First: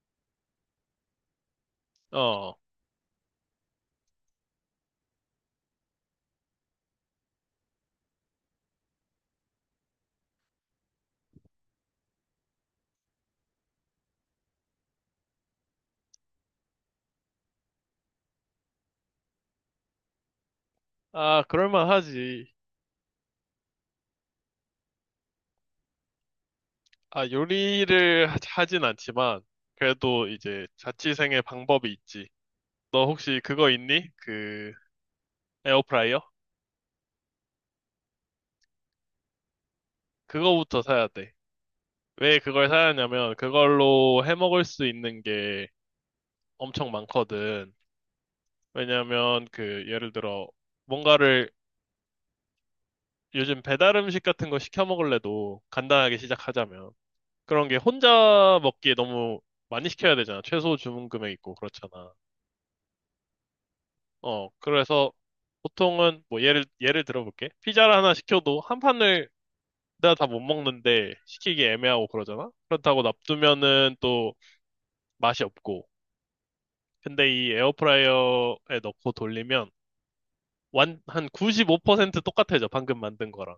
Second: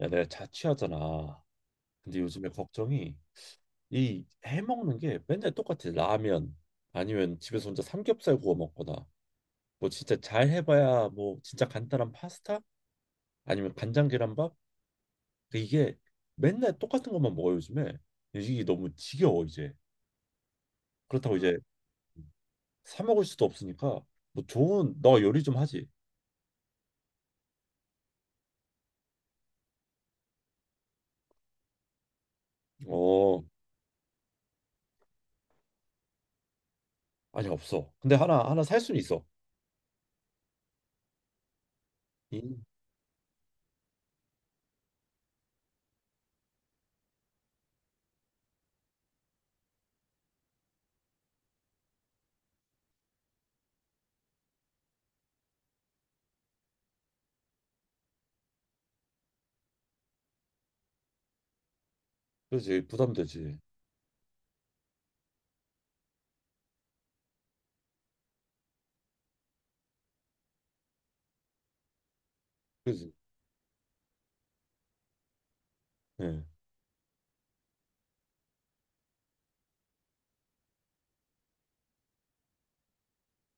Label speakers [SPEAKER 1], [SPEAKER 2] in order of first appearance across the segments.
[SPEAKER 1] 야, 내가 자취하잖아. 근데 요즘에
[SPEAKER 2] 어,
[SPEAKER 1] 걱정이 이 해먹는 게 맨날 똑같아. 라면 아니면 집에서 혼자 삼겹살 구워 먹거나 뭐 진짜 잘 해봐야 뭐 진짜 간단한 파스타 아니면 간장 계란밥. 근데 이게 맨날 똑같은 것만 먹어 요즘에. 이게 너무 지겨워 이제. 그렇다고
[SPEAKER 2] 아,
[SPEAKER 1] 이제
[SPEAKER 2] 그럴만하지.
[SPEAKER 1] 사 먹을 수도 없으니까. 뭐 좋은, 너 요리 좀 하지?
[SPEAKER 2] 아, 요리를 하진 않지만, 그래도 이제 자취생의 방법이 있지. 너 혹시
[SPEAKER 1] 어.
[SPEAKER 2] 그거 있니? 그, 에어프라이어?
[SPEAKER 1] 아니 없어. 근데 하나 살 수는 있어.
[SPEAKER 2] 그거부터 사야 돼. 왜
[SPEAKER 1] 이
[SPEAKER 2] 그걸 사야 하냐면, 그걸로 해 먹을 수 있는 게 엄청 많거든. 왜냐면, 그, 예를 들어, 뭔가를 요즘 배달 음식 같은 거 시켜 먹을래도 간단하게 시작하자면. 그런 게 혼자 먹기에 너무 많이 시켜야 되잖아. 최소 주문 금액 있고, 그렇잖아.
[SPEAKER 1] 그렇지, 부담되지.
[SPEAKER 2] 어, 그래서 보통은 뭐 예를 들어볼게. 피자를 하나 시켜도 한 판을 내가 다 못 먹는데 시키기 애매하고 그러잖아. 그렇다고
[SPEAKER 1] 그렇지.
[SPEAKER 2] 놔두면은 또 맛이 없고.
[SPEAKER 1] 예.
[SPEAKER 2] 근데 이 에어프라이어에 넣고 돌리면 완 한 95% 똑같아져. 방금 만든 거랑.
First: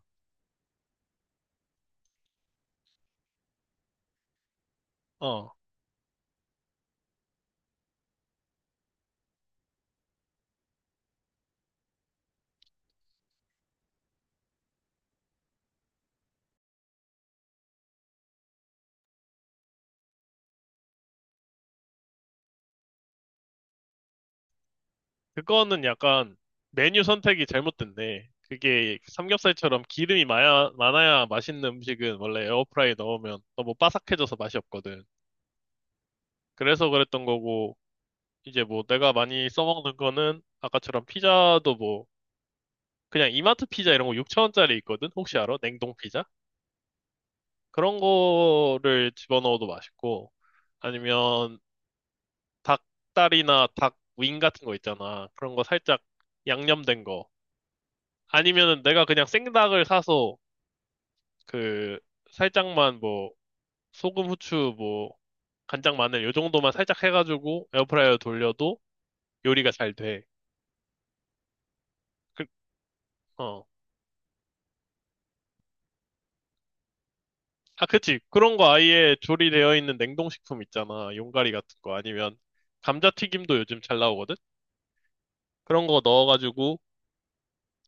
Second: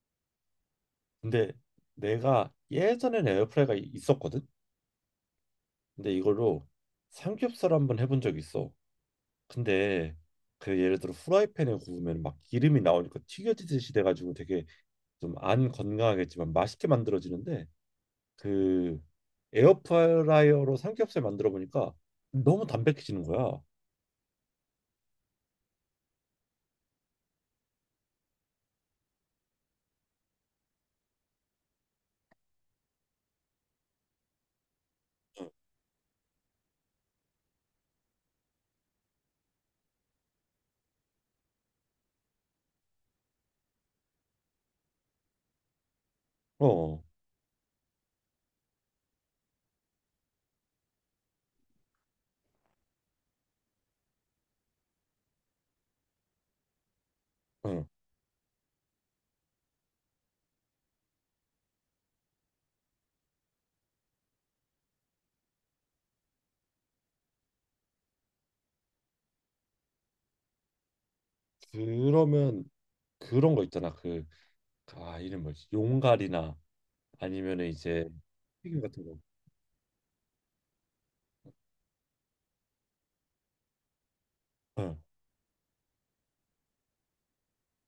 [SPEAKER 1] 근데 내가 예전에는 에어프라이가 있었거든.
[SPEAKER 2] 어,
[SPEAKER 1] 근데 이걸로 삼겹살 한번 해본 적이 있어. 근데 그 예를 들어 후라이팬에 구우면 막 기름이 나오니까 튀겨지듯이 돼가지고 되게 좀 안 건강하겠지만 맛있게 만들어지는데, 그 에어프라이어로 삼겹살 만들어 보니까 너무 담백해지는 거야.
[SPEAKER 2] 그거는 약간 메뉴 선택이 잘못됐네. 그게 삼겹살처럼 기름이 많아야 맛있는 음식은 원래 에어프라이 넣으면 너무 바삭해져서 맛이 없거든. 그래서 그랬던 거고. 이제 뭐 내가 많이 써먹는 거는 아까처럼 피자도 뭐 그냥 이마트 피자 이런 거 6천원짜리 있거든? 혹시 알아? 냉동 피자?
[SPEAKER 1] 어,
[SPEAKER 2] 그런 거를 집어넣어도 맛있고 아니면 닭다리나 닭윙 같은 거 있잖아. 그런 거 살짝 양념된 거.
[SPEAKER 1] 응.
[SPEAKER 2] 아니면은 내가 그냥 생닭을 사서 그 살짝만 뭐 소금, 후추, 뭐 간장, 마늘 요 정도만 살짝 해가지고 에어프라이어 돌려도 요리가 잘 돼. 그,
[SPEAKER 1] 그러면 그런 거
[SPEAKER 2] 어.
[SPEAKER 1] 있잖아. 아 이름 뭐지? 용갈이나 아니면은
[SPEAKER 2] 아,
[SPEAKER 1] 이제
[SPEAKER 2] 그치. 그런 거
[SPEAKER 1] 튀김 같은
[SPEAKER 2] 아예
[SPEAKER 1] 거.
[SPEAKER 2] 조리되어 있는 냉동식품 있잖아. 용가리 같은 거. 아니면 감자튀김도 요즘 잘 나오거든?
[SPEAKER 1] 응.
[SPEAKER 2] 그런 거 넣어가지고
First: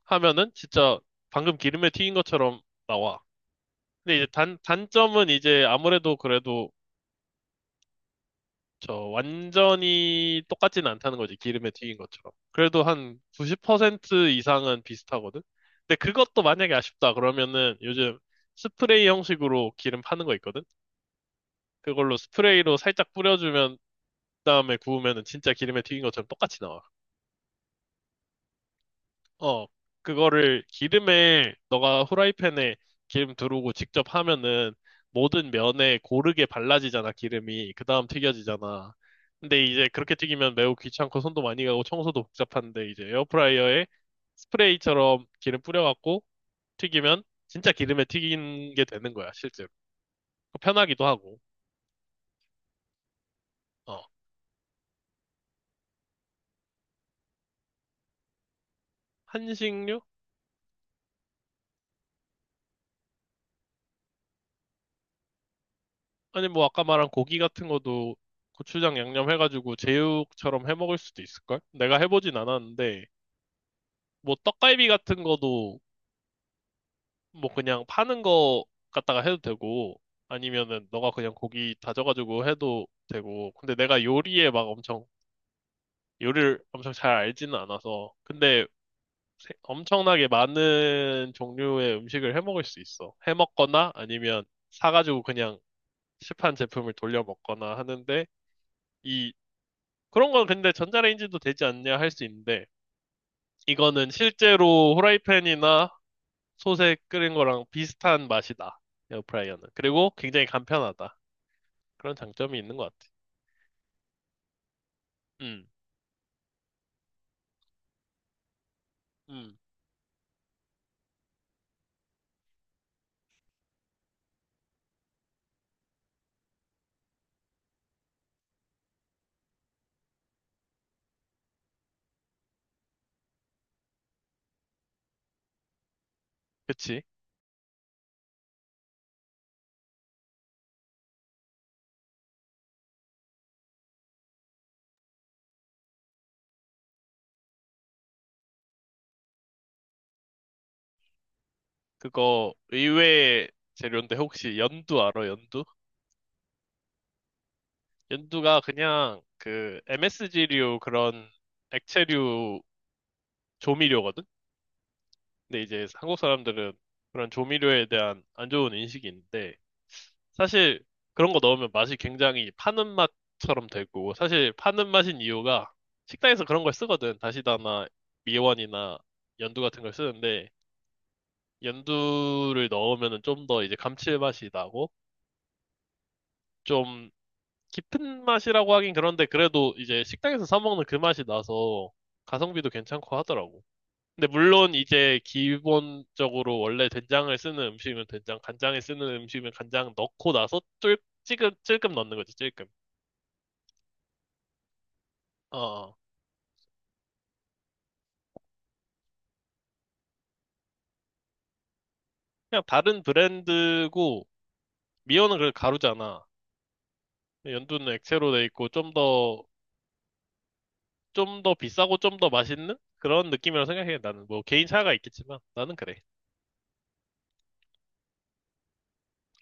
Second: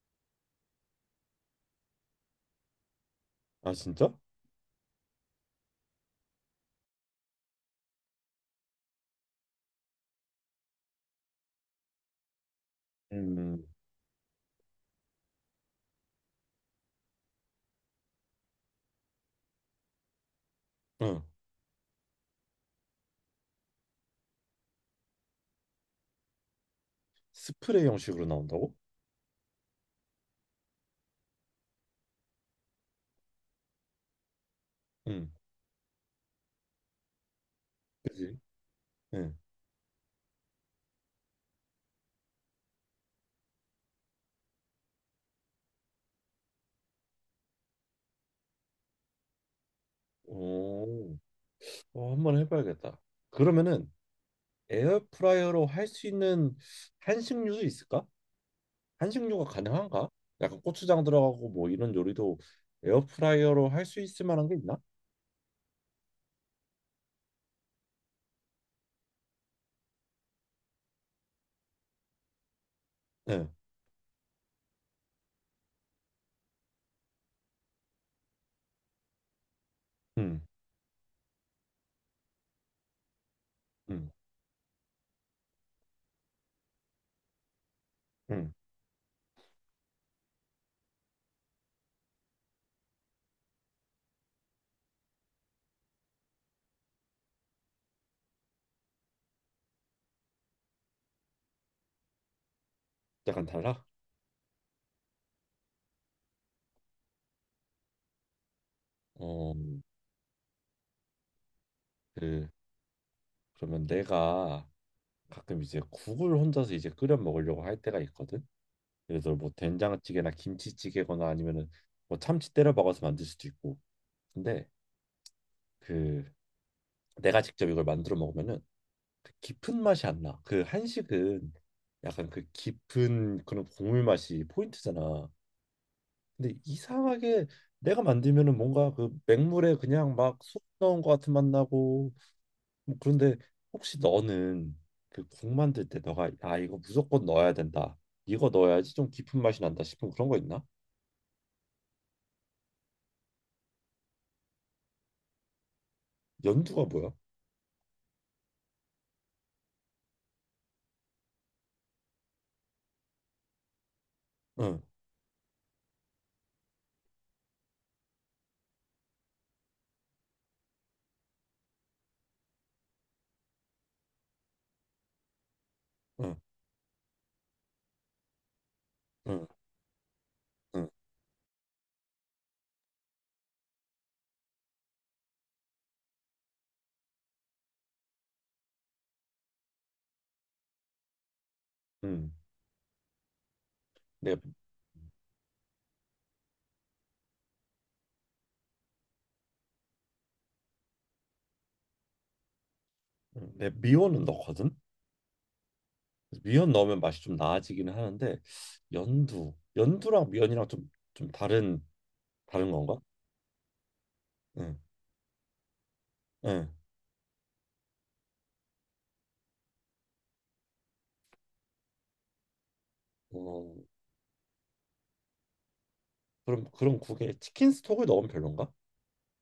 [SPEAKER 2] 하면은 진짜 방금 기름에 튀긴 것처럼 나와.
[SPEAKER 1] 아 진짜?
[SPEAKER 2] 근데 이제 단점은 이제 아무래도 그래도 저 완전히 똑같진 않다는 거지. 기름에 튀긴 것처럼. 그래도 한
[SPEAKER 1] 음,
[SPEAKER 2] 90% 이상은 비슷하거든? 근데 그것도 만약에 아쉽다 그러면은 요즘 스프레이 형식으로 기름 파는 거 있거든?
[SPEAKER 1] 응.
[SPEAKER 2] 그걸로 스프레이로 살짝 뿌려주면 다음에 구우면은 진짜 기름에 튀긴 것처럼 똑같이 나와.
[SPEAKER 1] 스프레이 형식으로 나온다고?
[SPEAKER 2] 어, 그거를 기름에 너가 후라이팬에 기름 두르고 직접 하면은
[SPEAKER 1] 응,
[SPEAKER 2] 모든 면에 고르게 발라지잖아, 기름이. 그 다음
[SPEAKER 1] 그지?
[SPEAKER 2] 튀겨지잖아.
[SPEAKER 1] 응.
[SPEAKER 2] 근데 이제 그렇게 튀기면 매우 귀찮고 손도 많이 가고 청소도 복잡한데 이제 에어프라이어에 스프레이처럼 기름 뿌려갖고 튀기면 진짜 기름에 튀긴 게 되는 거야, 실제로. 편하기도
[SPEAKER 1] 오,
[SPEAKER 2] 하고.
[SPEAKER 1] 어, 한번 해봐야겠다. 그러면은
[SPEAKER 2] 어,
[SPEAKER 1] 에어프라이어로 할 수 있는 한식류도 있을까? 한식류가
[SPEAKER 2] 한식류?
[SPEAKER 1] 가능한가? 약간 고추장 들어가고 뭐 이런 요리도 에어프라이어로 할 수 있을 만한 게 있나?
[SPEAKER 2] 아니 뭐 아까 말한 고기 같은 것도 고추장 양념 해가지고 제육처럼 해 먹을 수도 있을걸? 내가 해보진 않았는데
[SPEAKER 1] 응,
[SPEAKER 2] 뭐 떡갈비 같은 거도 뭐 그냥 파는 거 갖다가 해도 되고
[SPEAKER 1] 응,
[SPEAKER 2] 아니면은 너가 그냥 고기 다져가지고 해도 되고 근데 내가
[SPEAKER 1] 응,
[SPEAKER 2] 요리에 막 엄청 요리를 엄청 잘 알지는 않아서
[SPEAKER 1] 응.
[SPEAKER 2] 근데 엄청나게 많은 종류의 음식을 해 먹을 수 있어. 해 먹거나 아니면 사가지고 그냥 시판 제품을 돌려 먹거나 하는데 이 그런 건 근데 전자레인지도 되지 않냐 할 수 있는데,
[SPEAKER 1] 약간 달라?
[SPEAKER 2] 이거는 실제로 후라이팬이나 솥에 끓인 거랑 비슷한 맛이다.
[SPEAKER 1] 어,
[SPEAKER 2] 에어프라이어는. 그리고 굉장히 간편하다. 그런
[SPEAKER 1] 그,
[SPEAKER 2] 장점이 있는 것 같아.
[SPEAKER 1] 그러면 내가 가끔
[SPEAKER 2] 음,
[SPEAKER 1] 이제 국을 혼자서 이제 끓여 먹으려고 할 때가 있거든. 그래서 뭐
[SPEAKER 2] 음,
[SPEAKER 1] 된장찌개나 김치찌개거나 아니면은 뭐 참치 때려 박아서 만들 수도 있고. 근데 그 내가 직접 이걸 만들어 먹으면은 그 깊은 맛이 안 나. 그 한식은 약간 그 깊은 그런 국물 맛이 포인트잖아. 근데
[SPEAKER 2] 그치.
[SPEAKER 1] 이상하게 내가 만들면은 뭔가 그 맹물에 그냥 막속 넣은 것 같은 맛 나고 뭐 그런데, 혹시 너는 그 국 만들 때 너가 아 이거 무조건 넣어야 된다, 이거 넣어야지 좀 깊은 맛이 난다 싶은 그런 거 있나?
[SPEAKER 2] 그거 의외의 재료인데 혹시 연두 알아, 연두?
[SPEAKER 1] 연두가 뭐야?
[SPEAKER 2] 연두가 그냥 그 MSG류 그런 액체류 조미료거든?
[SPEAKER 1] 응.
[SPEAKER 2] 근데 이제 한국 사람들은 그런 조미료에 대한 안 좋은 인식이 있는데, 사실 그런 거 넣으면 맛이 굉장히 파는 맛처럼 되고, 사실 파는 맛인 이유가
[SPEAKER 1] 응,
[SPEAKER 2] 식당에서 그런 걸 쓰거든. 다시다나 미원이나
[SPEAKER 1] 응,
[SPEAKER 2] 연두 같은 걸 쓰는데,
[SPEAKER 1] 응,
[SPEAKER 2] 연두를 넣으면은 좀 더 이제 감칠맛이 나고, 좀 깊은 맛이라고 하긴 그런데 그래도 이제 식당에서 사 먹는 그 맛이 나서
[SPEAKER 1] 응.
[SPEAKER 2] 가성비도 괜찮고 하더라고. 근데
[SPEAKER 1] 내가
[SPEAKER 2] 물론 이제 기본적으로 원래 된장을 쓰는 음식이면 된장, 간장을 쓰는 음식이면 간장 넣고 나서 쫄 찔끔 찔끔 넣는 거지, 찔끔.
[SPEAKER 1] 응, 내가 미원은 넣거든.
[SPEAKER 2] 어,
[SPEAKER 1] 그래서 미원 넣으면 맛이 좀 나아지기는 하는데 연두랑 미원이랑 좀
[SPEAKER 2] 그냥
[SPEAKER 1] 다른 건가?
[SPEAKER 2] 다른 브랜드고,
[SPEAKER 1] 응,
[SPEAKER 2] 미어는 그걸 가루잖아.
[SPEAKER 1] 응.
[SPEAKER 2] 연두는 액체로 돼 있고, 좀 더 비싸고 좀 더 맛있는? 그런 느낌이라고
[SPEAKER 1] 어,
[SPEAKER 2] 생각해. 나는 뭐 개인 차이가 있겠지만, 나는 그래.
[SPEAKER 1] 그럼 그런 국에 치킨 스톡을 넣으면 별론가?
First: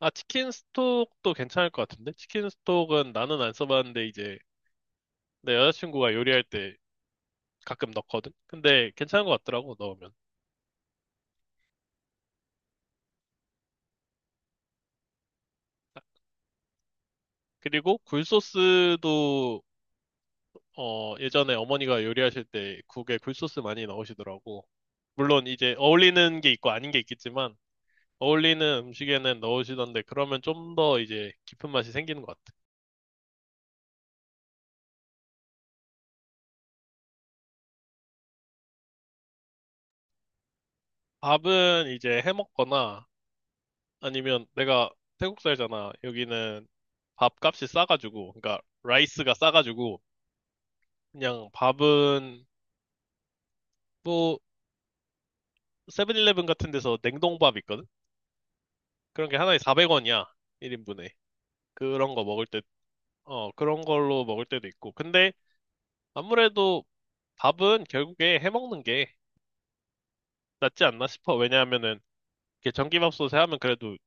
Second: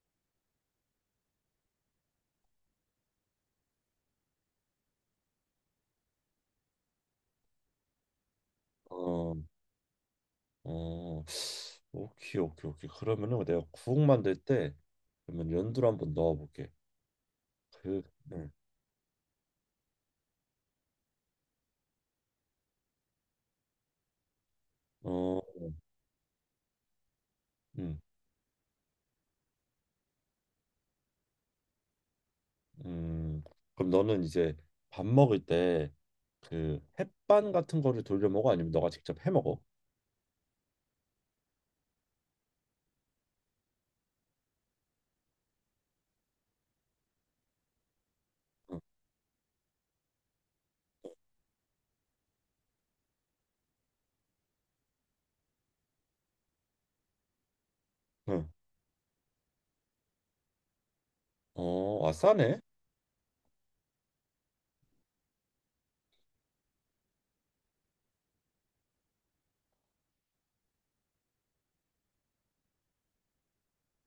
[SPEAKER 2] 아, 치킨 스톡도 괜찮을 것 같은데? 치킨 스톡은 나는 안 써봤는데, 이제 내 여자친구가 요리할 때 가끔 넣거든? 근데 괜찮은 것
[SPEAKER 1] 어,
[SPEAKER 2] 같더라고, 넣으면.
[SPEAKER 1] 어, 오케이, 오케이, 오케이. 그러면은 내가 국 만들 때 그러면 연두를 한번 넣어볼게.
[SPEAKER 2] 그리고
[SPEAKER 1] 그, 응,
[SPEAKER 2] 굴소스도, 어, 예전에 어머니가 요리하실 때 국에 굴소스 많이 넣으시더라고.
[SPEAKER 1] 어,
[SPEAKER 2] 물론 이제 어울리는 게 있고 아닌 게 있겠지만
[SPEAKER 1] 음.
[SPEAKER 2] 어울리는 음식에는 넣으시던데 그러면 좀 더 이제 깊은 맛이 생기는 것 같아.
[SPEAKER 1] 음, 그럼 너는 이제 밥 먹을 때 그 햇반 같은 거를 돌려 먹어? 아니면 너가 직접 해 먹어?
[SPEAKER 2] 밥은 이제 해 먹거나 아니면 내가 태국 살잖아. 여기는 밥값이 싸가지고 그러니까
[SPEAKER 1] 응.
[SPEAKER 2] 라이스가 싸가지고 그냥 밥은 뭐 세븐일레븐 같은 데서 냉동밥 있거든.
[SPEAKER 1] 응.
[SPEAKER 2] 그런 게 하나에 400원이야. 1인분에.
[SPEAKER 1] 어, 아
[SPEAKER 2] 그런 거 먹을
[SPEAKER 1] 싸네.
[SPEAKER 2] 때 그런 걸로 먹을 때도 있고. 근데 아무래도 밥은 결국에 해 먹는 게 낫지 않나 싶어. 왜냐하면은 이게 전기밥솥에 하면 그래도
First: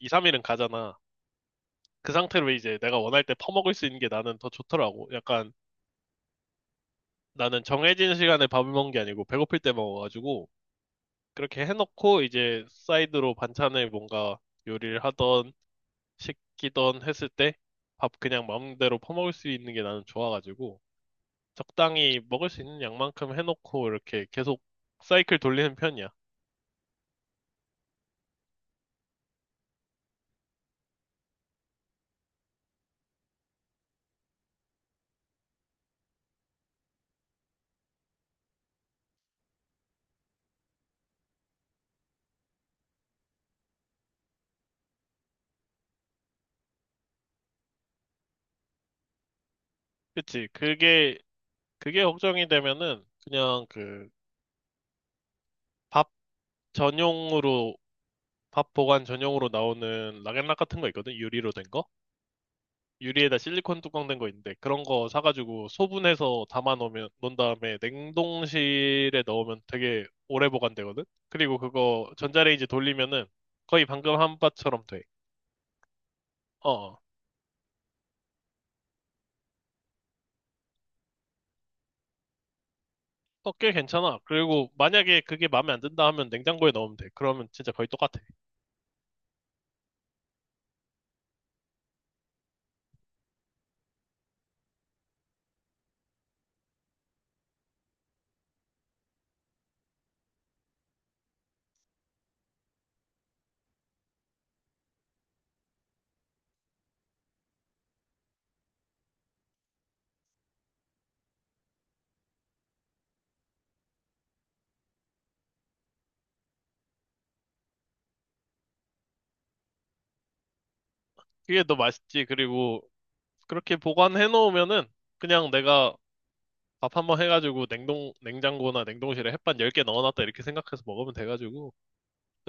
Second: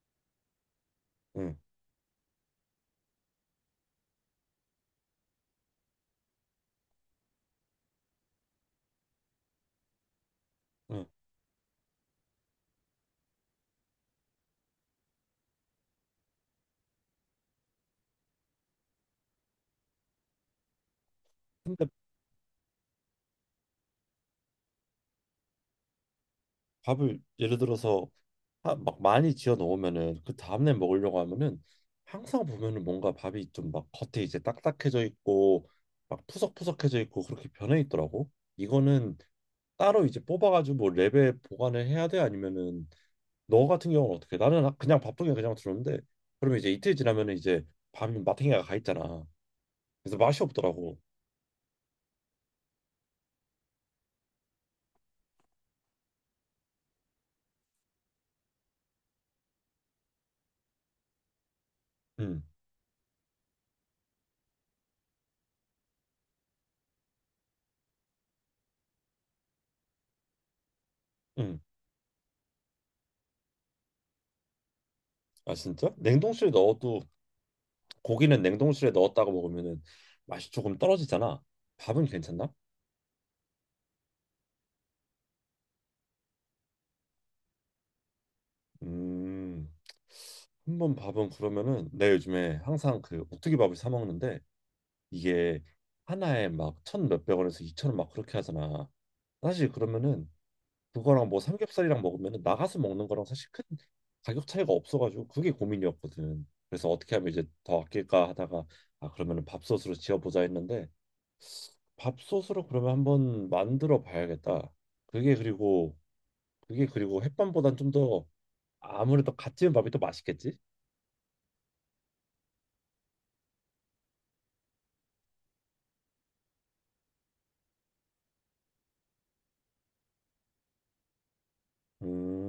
[SPEAKER 2] 2, 3일은 가잖아.
[SPEAKER 1] 응.
[SPEAKER 2] 그 상태로 이제 내가 원할 때 퍼먹을 수 있는 게 나는 더 좋더라고. 약간 나는 정해진 시간에 밥을 먹는 게 아니고 배고플 때 먹어가지고
[SPEAKER 1] 응.
[SPEAKER 2] 그렇게 해놓고 이제 사이드로 반찬을 뭔가 요리를 하던 시키던 했을 때 밥 그냥 마음대로 퍼먹을 수 있는 게 나는 좋아가지고
[SPEAKER 1] 근데
[SPEAKER 2] 적당히 먹을 수 있는 양만큼 해놓고 이렇게 계속 사이클 돌리는 편이야.
[SPEAKER 1] 밥을 예를 들어서 막 많이 지어 놓으면은 그 다음날 먹으려고 하면은 항상 보면은 뭔가 밥이 좀 막 겉에 이제 딱딱해져 있고 막 푸석푸석해져 있고 그렇게 변해 있더라고. 이거는 따로 이제 뽑아가지고 뭐 랩에 보관을 해야 돼? 아니면은 너 같은 경우는 어떻게? 나는 그냥 바쁘게 그냥 들었는데 그러면 이제 이틀 지나면 은 이제 밤이 마탱이가 가 있잖아. 그래서 맛이
[SPEAKER 2] 그치?
[SPEAKER 1] 없더라고.
[SPEAKER 2] 그게 걱정이 되면은 그냥 그 밥 전용으로 밥 보관 전용으로 나오는 락앤락 같은 거 있거든? 유리로 된 거?
[SPEAKER 1] 응,
[SPEAKER 2] 유리에다 실리콘 뚜껑 된 거 있는데 그런 거 사가지고 소분해서 담아 놓으면 놓은 다음에 냉동실에 넣으면 되게 오래 보관되거든?
[SPEAKER 1] 응.
[SPEAKER 2] 그리고 그거 전자레인지 돌리면은 거의 방금 한 바처럼 돼.
[SPEAKER 1] 아 진짜? 냉동실에
[SPEAKER 2] 어,
[SPEAKER 1] 넣어도?
[SPEAKER 2] 어,
[SPEAKER 1] 고기는 냉동실에 넣었다가 먹으면은 맛이 조금 떨어지잖아. 밥은 괜찮나?
[SPEAKER 2] 어, 꽤 괜찮아. 그리고 만약에 그게 마음에 안 든다 하면 냉장고에 넣으면 돼. 그러면 진짜 거의 똑같아.
[SPEAKER 1] 음, 한번. 밥은 그러면은 내 요즘에 항상 그 오뚜기 밥을 사 먹는데 이게 하나에 막 천 몇백 원에서 2,000원 막 그렇게 하잖아. 사실 그러면은 그거랑 뭐 삼겹살이랑 먹으면 나가서 먹는 거랑 사실 큰 가격 차이가 없어가지고 그게 고민이었거든. 그래서 어떻게 하면 이제 더 아낄까 하다가 아 그러면은 밥솥으로 지어보자 했는데 밥솥으로 그러면 한번 만들어 봐야겠다. 그게 그리고 그게 그리고 햇반보단 좀 더 아무래도 갓 지은 밥이 더 맛있겠지?
[SPEAKER 2] 그게 더 맛있지. 그리고 그렇게 보관해 놓으면은 그냥 내가 밥 한번 해가지고 냉장고나 냉동실에 햇반 10개 넣어놨다 이렇게 생각해서 먹으면 돼가지고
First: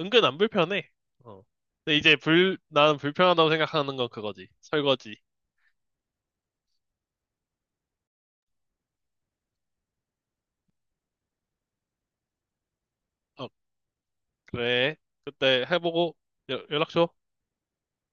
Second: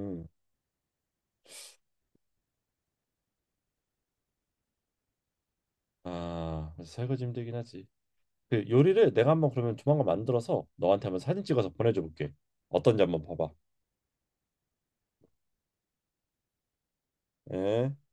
[SPEAKER 2] 은근 안 불편해. 어. 근데 이제 나는 불편하다고 생각하는 건 그거지. 설거지.
[SPEAKER 1] 아, 그래서 설거지 힘들긴 하지. 그 요리를 내가 한번 그러면 조만간 만들어서 너한테 한번 사진 찍어서 보내줘 볼게. 어떤지 한번
[SPEAKER 2] 어,
[SPEAKER 1] 봐봐.
[SPEAKER 2] 그래. 그때 해보고 연락 줘.
[SPEAKER 1] 예.